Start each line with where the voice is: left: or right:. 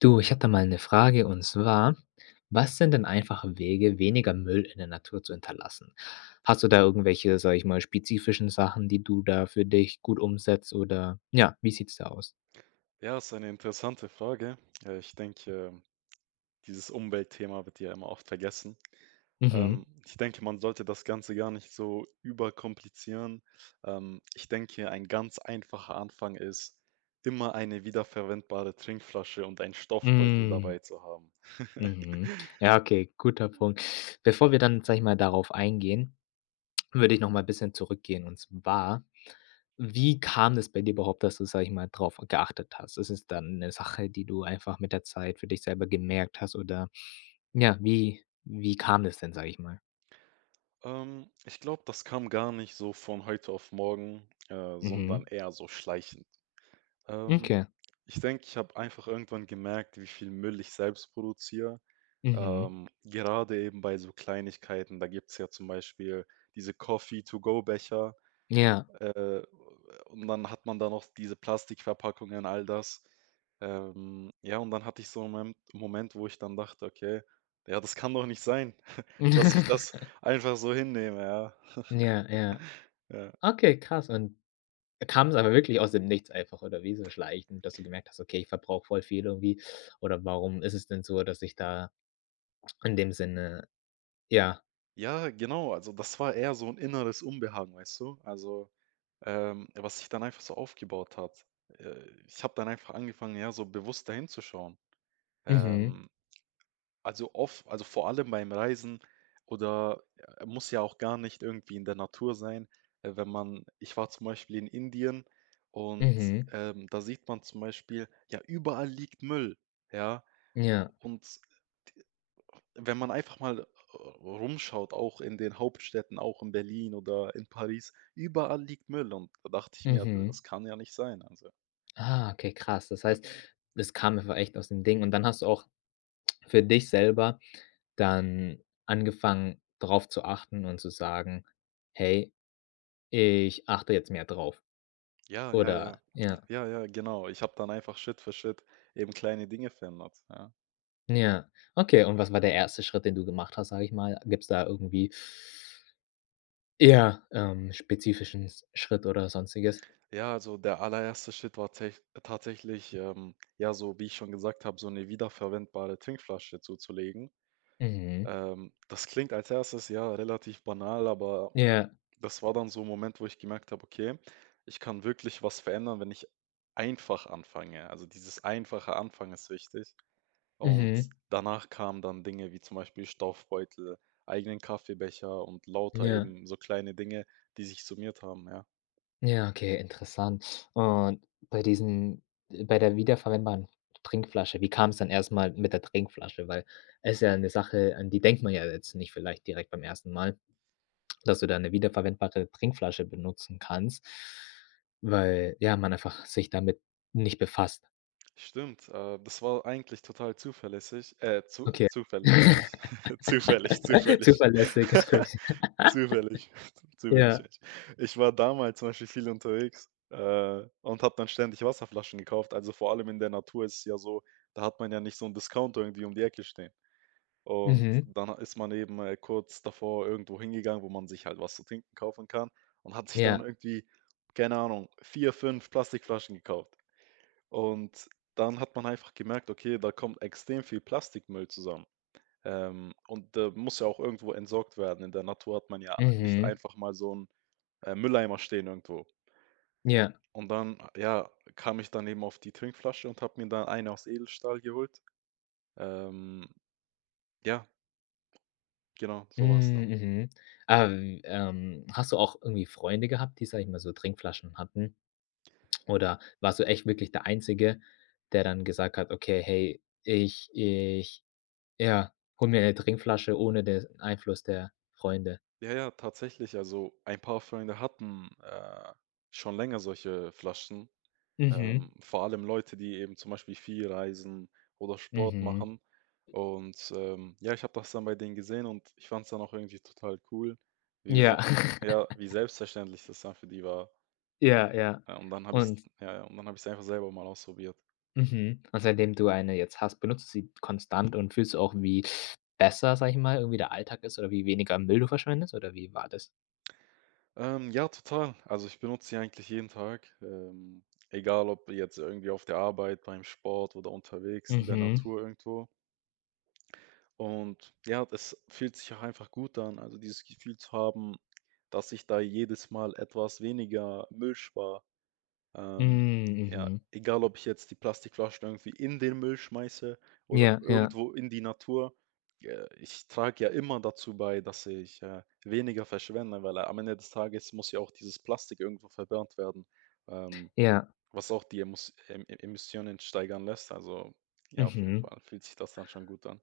left: Du, ich habe da mal eine Frage, und zwar, was sind denn einfache Wege, weniger Müll in der Natur zu hinterlassen? Hast du da irgendwelche, sag ich mal, spezifischen Sachen, die du da für dich gut umsetzt, oder ja, wie sieht's da aus?
right: Ja, ist eine interessante Frage. Ich denke, dieses Umweltthema wird ja immer oft vergessen.
left: Mhm.
right: Ich denke, man sollte das Ganze gar nicht so überkomplizieren. Ich denke, ein ganz einfacher Anfang ist, immer eine wiederverwendbare Trinkflasche und einen Stoffbeutel
left: Mm.
right: dabei zu haben.
left: Mhm. Ja, okay, guter Punkt. Bevor wir dann, sag ich mal, darauf eingehen, würde ich noch mal ein bisschen zurückgehen. Und zwar, wie kam das bei dir überhaupt, dass du, sag ich mal, drauf geachtet hast? Ist es dann eine Sache, die du einfach mit der Zeit für dich selber gemerkt hast, oder ja, wie kam das denn, sag ich mal?
right: Ich glaube, das kam gar nicht so von heute auf morgen, sondern
left: Mhm.
right: eher so schleichend. Ähm,
left: Okay.
right: Ich denke, ich habe einfach irgendwann gemerkt, wie viel Müll ich selbst produziere.
left: Mhm.
right: Gerade eben bei so Kleinigkeiten, da gibt's ja zum Beispiel diese Coffee-to-go-Becher,
left: Ja.
right: äh, und dann hat man da noch diese Plastikverpackungen, all das. Ja, und dann hatte ich so einen Moment, wo ich dann dachte: „Okay, ja, das kann doch nicht sein, dass ich das einfach so hinnehme“, ja.
left: Ja, ja.
right: Ja.
left: Okay, krass. Und kam es aber wirklich aus dem Nichts einfach, oder wie so schleichend, dass du gemerkt hast: „Okay, ich verbrauche voll viel irgendwie“, oder warum ist es denn so, dass ich da in dem Sinne, ja.
right: Ja, genau, also das war eher so ein inneres Unbehagen, weißt du? Also, was sich dann einfach so aufgebaut hat. Ich habe dann einfach angefangen, ja, so bewusst da hinzuschauen.
left: Mhm.
right: Ähm Also oft also vor allem beim Reisen oder muss ja auch gar nicht irgendwie in der Natur sein. Wenn man Ich war zum Beispiel in Indien und,
left: Mhm.
right: da sieht man zum Beispiel, ja, überall liegt Müll, ja?
left: Ja.
right: Und wenn man einfach mal r rumschaut, auch in den Hauptstädten, auch in Berlin oder in Paris, überall liegt Müll und da dachte ich mir:
left: Mhm.
right: „Das kann ja nicht sein.“ Also,
left: Ah, okay, krass. Das heißt,
right: äh,
left: es kam einfach echt aus dem Ding, und dann hast du auch für dich selber dann angefangen, drauf zu achten und zu sagen: „Hey, ich achte jetzt mehr drauf.“
right: ja, ja, ja.
left: Oder ja,
right: Ja, ja, genau. Ich habe dann einfach Schritt für Schritt eben kleine Dinge verändert, ja.
left: ja. Okay, und was war der erste Schritt, den du gemacht hast, sage ich mal? Gibt's da irgendwie eher spezifischen s Schritt oder Sonstiges?
right: Ja, also der allererste Schritt war tatsächlich, ja, so wie ich schon gesagt habe, so eine wiederverwendbare Trinkflasche zuzulegen.
left: Mhm.
right: Das klingt als erstes ja relativ banal, aber
left: Ja.
right: das war dann so ein Moment, wo ich gemerkt habe, okay, ich kann wirklich was verändern, wenn ich einfach anfange. Also dieses einfache Anfangen ist wichtig. Und
left: Mhm.
right: danach kamen dann Dinge wie zum Beispiel Stoffbeutel, eigenen Kaffeebecher und lauter
left: Ja.
right: eben so kleine Dinge, die sich summiert haben, ja.
left: Ja, okay, interessant. Und bei diesen bei der wiederverwendbaren Trinkflasche, wie kam es dann erstmal mit der Trinkflasche? Weil es ist ja eine Sache, an die denkt man ja jetzt nicht vielleicht direkt beim ersten Mal, dass du da eine wiederverwendbare Trinkflasche benutzen kannst, weil, ja, man einfach sich damit nicht befasst.
right: Stimmt, das war eigentlich total zuverlässig. Zu
left: Okay.
right: zufällig meine ich. Zufällig, zufällig.
left: Zuverlässig ist crazy.
right: Zufällig, zufällig
left: Ja.
right: echt. Ich war damals zum Beispiel viel unterwegs, und habe dann ständig Wasserflaschen gekauft. Also, vor allem in der Natur ist es ja so, da hat man ja nicht so einen Discounter irgendwie um die Ecke stehen. Und
left: Mhm.
right: dann ist man eben, kurz davor irgendwo hingegangen, wo man sich halt was zu trinken kaufen kann und hat sich dann
left: Ja.
right: irgendwie, keine Ahnung, 4, 5 Plastikflaschen gekauft. Und dann hat man einfach gemerkt, okay, da kommt extrem viel Plastikmüll zusammen. Und der muss ja auch irgendwo entsorgt werden. In der Natur hat man ja nicht
left: Mhm.
right: einfach mal so 'n, Mülleimer stehen irgendwo.
left: Ja.
right: Und dann, ja, kam ich dann eben auf die Trinkflasche und habe mir dann eine aus Edelstahl geholt. Ähm, ja, genau, so war's dann.
left: Hm, mhm. Hast du auch irgendwie Freunde gehabt, die, sag ich mal, so Trinkflaschen hatten? Oder warst du echt wirklich der Einzige, der dann gesagt hat: „Okay, hey, ja, hol mir eine Trinkflasche ohne den Einfluss der Freunde.“
right: Ja, ja, tatsächlich, also ein paar Freunde hatten, schon länger solche Flaschen.
left: Mhm,
right: Vor allem Leute, die eben zum Beispiel viel reisen oder Sport
left: mhm.
right: machen. Und, ja, ich habe das dann bei denen gesehen und ich fand es dann auch irgendwie total cool, wie se
left: Ja,
right: ja, wie selbstverständlich das dann für die war.
left: ja, ja.
right: Ja, und dann habe ich's
left: Und
right: Ja, ja, und dann habe ich es einfach selber mal ausprobiert.
left: mhm, und seitdem du eine jetzt hast, benutzt du sie konstant und fühlst du auch, wie besser, sag ich mal, irgendwie der Alltag ist oder wie weniger Müll du verschwendest, oder wie war das?
right: Ja, total. Also, ich benutze sie eigentlich jeden Tag, egal ob jetzt irgendwie auf der Arbeit, beim Sport oder unterwegs in der
left: Mhm.
right: Natur irgendwo. Und ja, das fühlt sich auch einfach gut an, also dieses Gefühl zu haben, dass ich da jedes Mal etwas weniger Müll spare.
left: Hm,
right: Ähm, ja,
left: mhm.
right: egal ob ich jetzt die Plastikflaschen irgendwie in den Müll schmeiße oder
left: Ja, ja,
right: irgendwo in die Natur, ich trage ja immer dazu bei, dass ich weniger verschwende, weil am Ende des Tages muss ja auch dieses Plastik irgendwo verbrannt werden, ähm,
left: ja.
right: was auch die Emissionen steigern lässt. Also ja, auf jeden
left: Mhm.
right: Fall fühlt sich das dann schon gut an.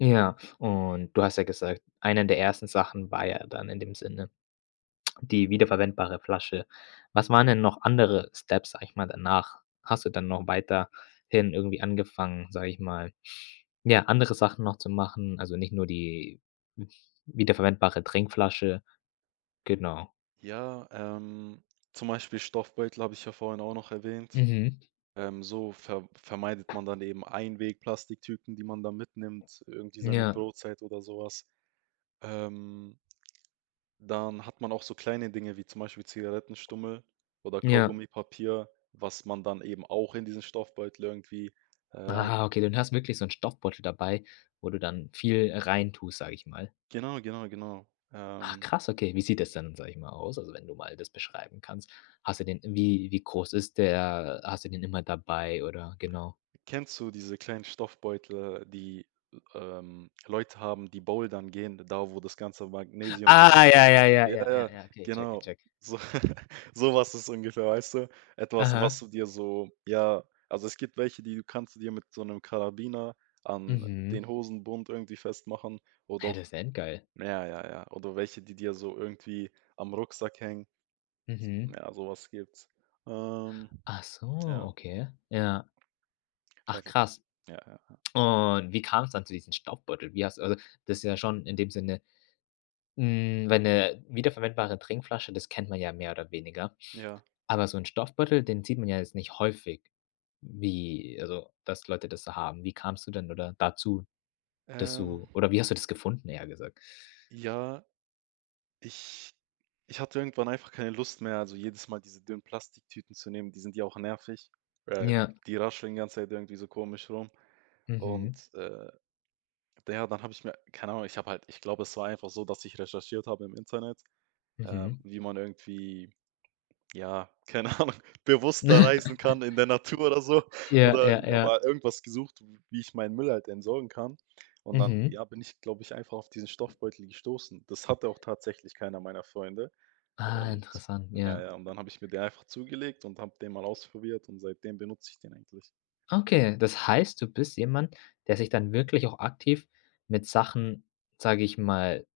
left: Ja, und du hast ja gesagt, eine der ersten Sachen war ja dann in dem Sinne die wiederverwendbare Flasche. Was waren denn noch andere Steps, sag ich mal, danach? Hast du dann noch weiterhin irgendwie angefangen, sag ich mal, ja, andere Sachen noch zu machen? Also nicht nur die wiederverwendbare Trinkflasche. Genau.
right: Ja, zum Beispiel Stoffbeutel habe ich ja vorhin auch noch erwähnt.
left: Mhm.
right: So vermeidet man dann eben Einweg-Plastiktüten, die man da mitnimmt, irgendwie seine
left: Ja,
right: Brotzeit oder sowas. Ähm, Dann hat man auch so kleine Dinge wie zum Beispiel Zigarettenstummel oder
left: ja.
right: Kaugummipapier, was man dann eben auch in diesen Stoffbeutel irgendwie rein.
left: Ah, okay, du hast wirklich so 'n Stoffbeutel dabei, wo du dann viel reintust, sag ich mal.
right: Genau, genau, genau.
left: Ach
right: Ähm,
left: krass, okay. Wie sieht das dann, sage ich mal, aus? Also, wenn du mal das beschreiben kannst. Hast du den, wie groß ist der? Hast du den immer dabei oder genau?
right: Kennst du diese kleinen Stoffbeutel, die, Leute haben, die bouldern gehen, da wo das ganze Magnesium drin
left: Ah,
right: ist?
left: ja, ja, ja,
right: Ja,
left: ja, ja,
right: ja,
left: ja, okay, check,
right: genau.
left: check.
right: So so was ist ungefähr, weißt du? Etwas, was
left: Aha.
right: du dir so ja, also es gibt welche, die du kannst du dir mit so einem Karabiner an
left: Mhm.
right: den Hosenbund irgendwie festmachen oder
left: Hä,
right: auch
left: das ist ja endgeil.
right: ja, ja, ja, oder welche, die dir so irgendwie am Rucksack hängen.
left: Mhm.
right: Ja, sowas gibt's. Ähm,
left: Ach so,
right: ja.
left: okay. Ja.
right: Ja,
left: Ach krass.
right: ja, ja.
left: Und wie kam es dann zu diesem Staubbeutel? Wie hast, also, das ist ja schon in dem Sinne, hm, weil 'ne wiederverwendbare Trinkflasche, das kennt man ja mehr oder weniger.
right: Ja,
left: Aber so 'n Stoffbeutel, den sieht man ja jetzt nicht häufig. Wie also, dass Leute das so haben. Wie kamst du denn oder dazu, dass
right: ähm
left: du oder wie hast du das gefunden, eher gesagt?
right: ja, ich ich hatte irgendwann einfach keine Lust mehr, also jedes Mal diese dünnen Plastiktüten zu nehmen, die sind ja auch nervig. Äh,
left: Ja.
right: Die rascheln die ganze Zeit irgendwie so komisch rum. Und,
left: Mhm.
right: ja, dann habe ich mir keine Ahnung, ich habe halt ich glaube, es war einfach so, dass ich recherchiert habe im Internet,
left: Mhm.
right: wie man irgendwie, ja, keine Ahnung, bewusster reisen kann in der Natur oder so.
left: Ja,
right: Oder
left: ja, ja.
right: aber irgendwas gesucht, wie ich meinen Müll halt entsorgen kann. Und dann,
left: Mhm.
right: ja, bin ich, glaube ich, einfach auf diesen Stoffbeutel gestoßen. Das hatte auch tatsächlich keiner meiner Freunde.
left: Ah,
right: Und
left: interessant,
right: ja,
left: ja.
right: ja, und dann habe ich mir den einfach zugelegt und habe den mal ausprobiert und seitdem benutze ich den eigentlich.
left: Okay, das heißt, du bist jemand, der sich dann wirklich auch aktiv mit Sachen, sage ich mal,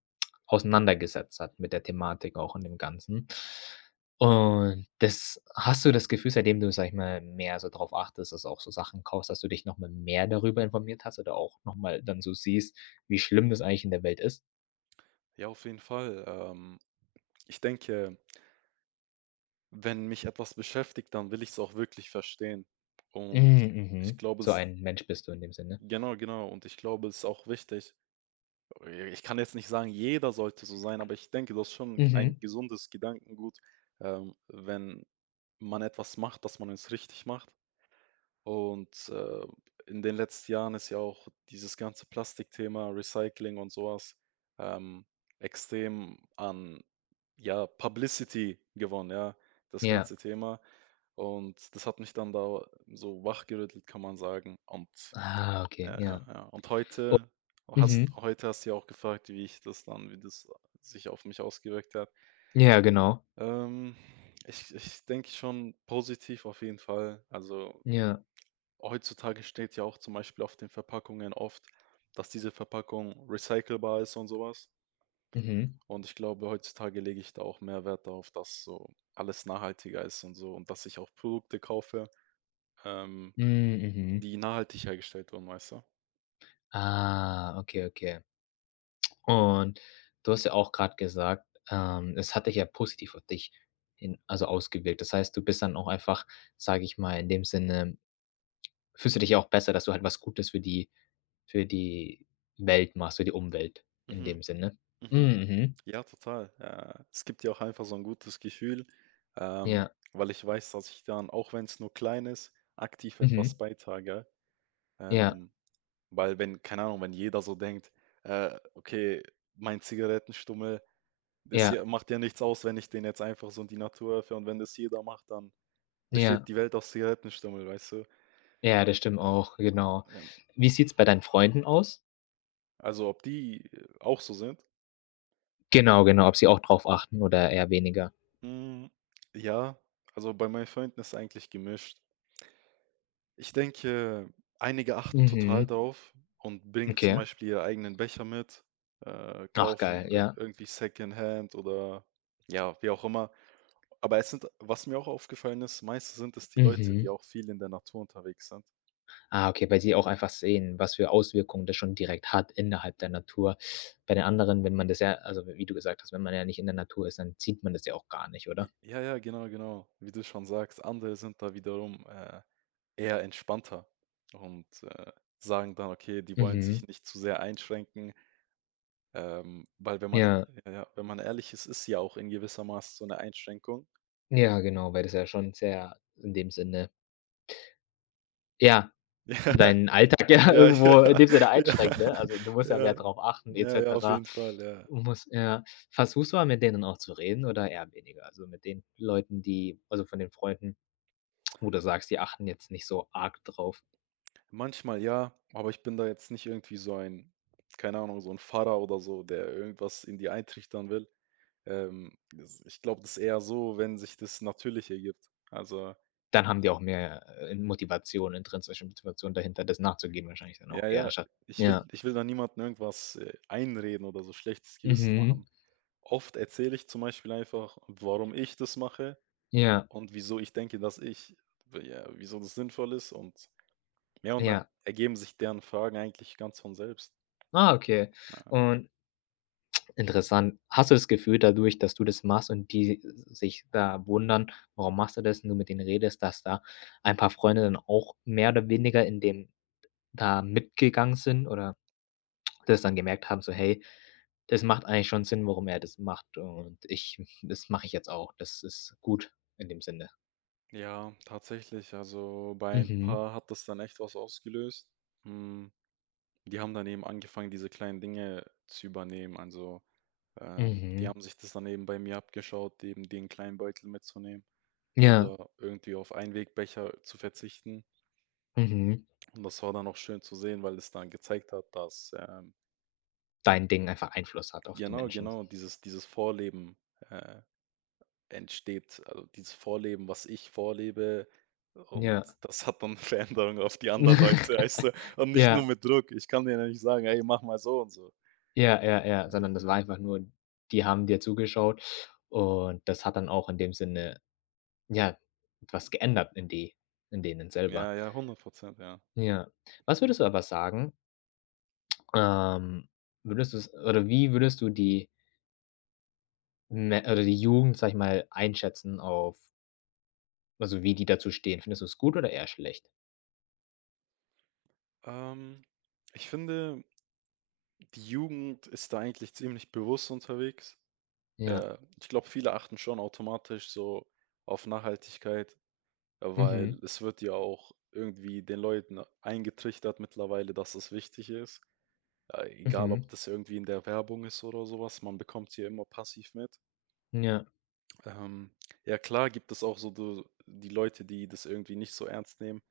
left: auseinandergesetzt hat, mit der Thematik auch und dem Ganzen. Und das, hast du das Gefühl, seitdem du, sag ich mal, mehr so drauf achtest, dass du auch so Sachen kaufst, dass du dich noch mal mehr darüber informiert hast oder auch noch mal dann so siehst, wie schlimm das eigentlich in der Welt ist?
right: Ja, auf jeden Fall. Ich denke, wenn mich etwas beschäftigt, dann will ich es auch wirklich verstehen. Und
left: Mhm,
right: ich
left: mhm.
right: glaube
left: So
right: es
left: ein Mensch bist du in dem Sinne.
right: genau, genau. Und ich glaube, es ist auch wichtig. Ich kann jetzt nicht sagen, jeder sollte so sein, aber ich denke, das ist schon ein
left: Mhm.
right: gesundes Gedankengut, wenn man etwas macht, dass man es richtig macht. Und, in den letzten Jahren ist ja auch dieses ganze Plastikthema, Recycling und so was, ähm, extrem an, ja, Publicity gewonnen, ja, das
left: Ja.
right: ganze Thema. Und das hat mich dann da so wachgerüttelt, kann man sagen. Und
left: Ah, okay,
right: ja, ja,
left: ja.
right: ja. Und
left: Mhm.
right: heute hast du ja auch gefragt, wie das sich auf mich ausgewirkt hat.
left: Ja, genau.
right: Ähm, ich denke schon positiv auf jeden Fall. Also
left: Ja.
right: heutzutage steht ja auch zum Beispiel auf den Verpackungen oft, dass diese Verpackung recycelbar ist und sowas.
left: Mhm.
right: Und ich glaube, heutzutage lege ich da auch mehr Wert darauf, dass so alles nachhaltiger ist und so und dass ich auch Produkte kaufe, ähm,
left: Hm, mhm.
right: die nachhaltig hergestellt wurden, weißt du?
left: Ah, okay, okay. Und du hast ja auch gerade gesagt, es hat dich ja positiv auf dich hin, also ausgewirkt. Das heißt, du bist dann auch einfach, sage ich mal, in dem Sinne, fühlst du dich ja auch besser, dass du halt was Gutes für die, für die Welt machst, für die Umwelt in
right: Mhm,
left: dem Sinne.
right: mhm.
left: Mhm.
right: Ja, total. Es gibt ja auch einfach so ein gutes Gefühl,
left: Ja.
right: weil ich weiß, dass ich dann, auch wenn es nur klein ist, aktiv etwas
left: Mhm.
right: beitrage.
left: Ja.
right: Ähm, Weil wenn keine Ahnung, wenn jeder so denkt: okay, mein Zigarettenstummel, das hier
left: Ja.
right: macht ja nichts aus, wenn ich den jetzt einfach so in die Natur werfe und wenn das jeder macht, dann besteht
left: Ja.
right: die Welt aus Zigarettenstummel“, weißt du?
left: Ja, das stimmt auch, genau.
right: Ähm,
left: Wie sieht's bei deinen Freunden aus?
right: also, ob die, auch so sind?
left: Genau, genau, ob sie auch drauf achten oder eher weniger.
right: Hm, ja, also, bei meinen Freunden ist es eigentlich gemischt. Ich denke, einige achten total
left: Mhm.
right: drauf und bringen zum
left: Okay.
right: Beispiel ihre eigenen Becher mit,
left: Ach
right: kaufen
left: geil,
right: ir
left: ja.
right: irgendwie Secondhand oder ja, wie auch immer. Aber es sind was mir auch aufgefallen ist, meist sind es die Leute, die
left: Mhm.
right: auch viel in der Natur unterwegs sind.
left: Ah, okay, weil sie auch einfach sehen, was für Auswirkungen das schon direkt hat innerhalb der Natur. Bei den anderen, wenn man das, ja, also wie du gesagt hast, wenn man ja nicht in der Natur ist, dann sieht man das ja auch gar nicht,
right: J
left: oder?
right: ja, ja, genau, genau, wie du schon sagst. Andere sind da wiederum, eher entspannter und, sagen dann: „Okay, die wollen sich
left: Mhm.
right: nicht zu sehr einschränken.“ weil wenn man
left: Ja,
right: ja, ja, wenn man ehrlich ist, ist ja auch in gewisser Maß so eine Einschränkung.
left: ja, genau, weil das ja schon sehr in dem Sinne, ja, dein, ja,
right: ja, ja,
left: irgendwo in dem Sinne
right: ja,
left: einschränkt, ne? Also, du musst ja mehr
right: ja,
left: drauf achten et
right: ja, ja, auf
left: cetera.
right: jeden Fall, ja.
left: Muss ja. Versuchst du mal mit denen auch zu reden oder eher weniger? Also, mit den Leuten, die, also, von den Freunden, wo du sagst, die achten jetzt nicht so arg drauf?
right: Manchmal ja, aber ich bin da jetzt nicht irgendwie so ein, keine Ahnung, so ein Pfarrer oder so, der irgendwas in die eintrichtern will. Das ich glaube, das ist eher so, wenn sich das natürlich ergibt. Also,
left: Dann haben die auch mehr Motivation, intrinsische Motivation dahinter, das nachzugeben wahrscheinlich dann
right: ja,
left: auch, gell,
right: ja,
left: anstatt ja,
right: ich will da niemandem irgendwas, einreden oder so schlechtes Gewissen
left: mhm,
right: machen. Oft erzähle ich zum Beispiel einfach, warum ich das mache
left: ja,
right: und wieso ich denke, dass ich ja, wieso das sinnvoll ist und ja, und dann
left: ja.
right: ergeben sich deren Fragen eigentlich ganz von selbst.
left: Ah, okay. Und interessant. Hast du das Gefühl dadurch, dass du das machst und die sich da wundern: „Warum machst du das?“, und du mit denen redest, dass da ein paar Freunde dann auch mehr oder weniger in dem da mitgegangen sind oder das dann gemerkt haben, so: „Hey, das macht eigentlich schon Sinn, warum er das macht, und ich, das mache ich jetzt auch. Das ist gut in dem Sinne.“
right: Ja, tatsächlich. Also bei ein
left: Mhm.
right: paar hat das dann echt was ausgelöst. Hm, die haben dann eben angefangen, diese kleinen Dinge zu übernehmen. Also die
left: Mhm.
right: haben sich das dann eben bei mir abgeschaut, eben den kleinen Beutel mitzunehmen
left: Ja.
right: oder irgendwie auf Einwegbecher zu verzichten.
left: Mhm.
right: Und das war dann auch schön zu sehen, weil es dann gezeigt hat, dass
left: Dein Ding einfach Einfluss hat auf die
right: genau,
left: Menschen.
right: genau dieses Vorleben äh, entsteht, also dieses Vorleben, was ich vorlebe und
left: Ja.
right: das hat dann Veränderungen auf die anderen Leute, weißt du? Und nicht nur
left: Ja,
right: mit Druck. Ich kann denen ja nicht sagen: „Hey, mach mal so und so.“
left: ja, ja, ja,
right: Ja.
left: sondern das war einfach nur, die haben dir zugeschaut, und das hat dann auch in dem Sinne, ja, etwas geändert in die, in denen selber.
right: Ja, ja, 100% ja.
left: Ja. Was würdest du aber sagen, ähm, würdest du's oder wie würdest du die Me oder die Jugend, sage ich mal, einschätzen auf, also, wie die dazu stehen? Findest du es gut oder eher schlecht?
right: Ähm, ich finde, die Jugend ist da eigentlich ziemlich bewusst unterwegs.
left: Ja.
right: Ich glaube, viele achten schon automatisch so auf Nachhaltigkeit, weil
left: Mhm.
right: es wird ja auch irgendwie den Leuten eingetrichtert mittlerweile, dass es wichtig ist. Egal, ob
left: Mhm.
right: das irgendwie in der Werbung ist oder sowas, man bekommt sie ja immer passiv mit.
left: Ja.
right: Ähm, ja klar gibt es auch so du die Leute, die das irgendwie nicht so ernst nehmen,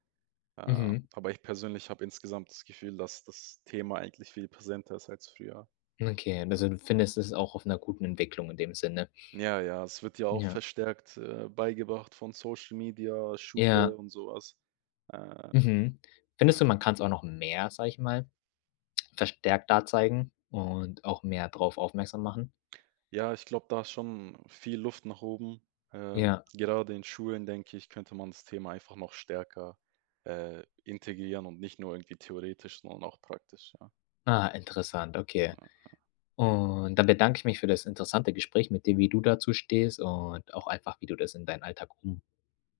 left: Mhm.
right: aber ich persönlich habe insgesamt das Gefühl, dass das Thema eigentlich viel präsenter ist als früher.
left: Okay,
right: Ja.
left: also du findest es auch auf einer guten Entwicklung in dem Sinne.
right: Ja, ja, es wird ja auch
left: Ja.
right: verstärkt, beigebracht von Social Media, Schule
left: Ja.
right: und sowas. Äh,
left: Mhm. Findest
right: ja.
left: du, man kann es auch noch mehr, sage ich mal, verstärkter zeigen und auch mehr drauf aufmerksam machen?
right: Ja, ich glaube, da ist schon viel Luft nach oben. Äh,
left: Ja.
right: gerade in Schulen, denke ich, könnte man das Thema einfach noch stärker integrieren und nicht nur irgendwie theoretisch, sondern auch praktisch. Ja,
left: Ah, interessant, okay.
right: ja,
left: Und dann bedanke ich mich für das interessante Gespräch mit dir, wie du dazu stehst und auch einfach, wie du das in deinen Alltag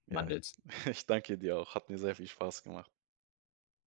right: ja
left: umwandelst.
right: ich danke dir auch. Hat mir sehr viel Spaß gemacht.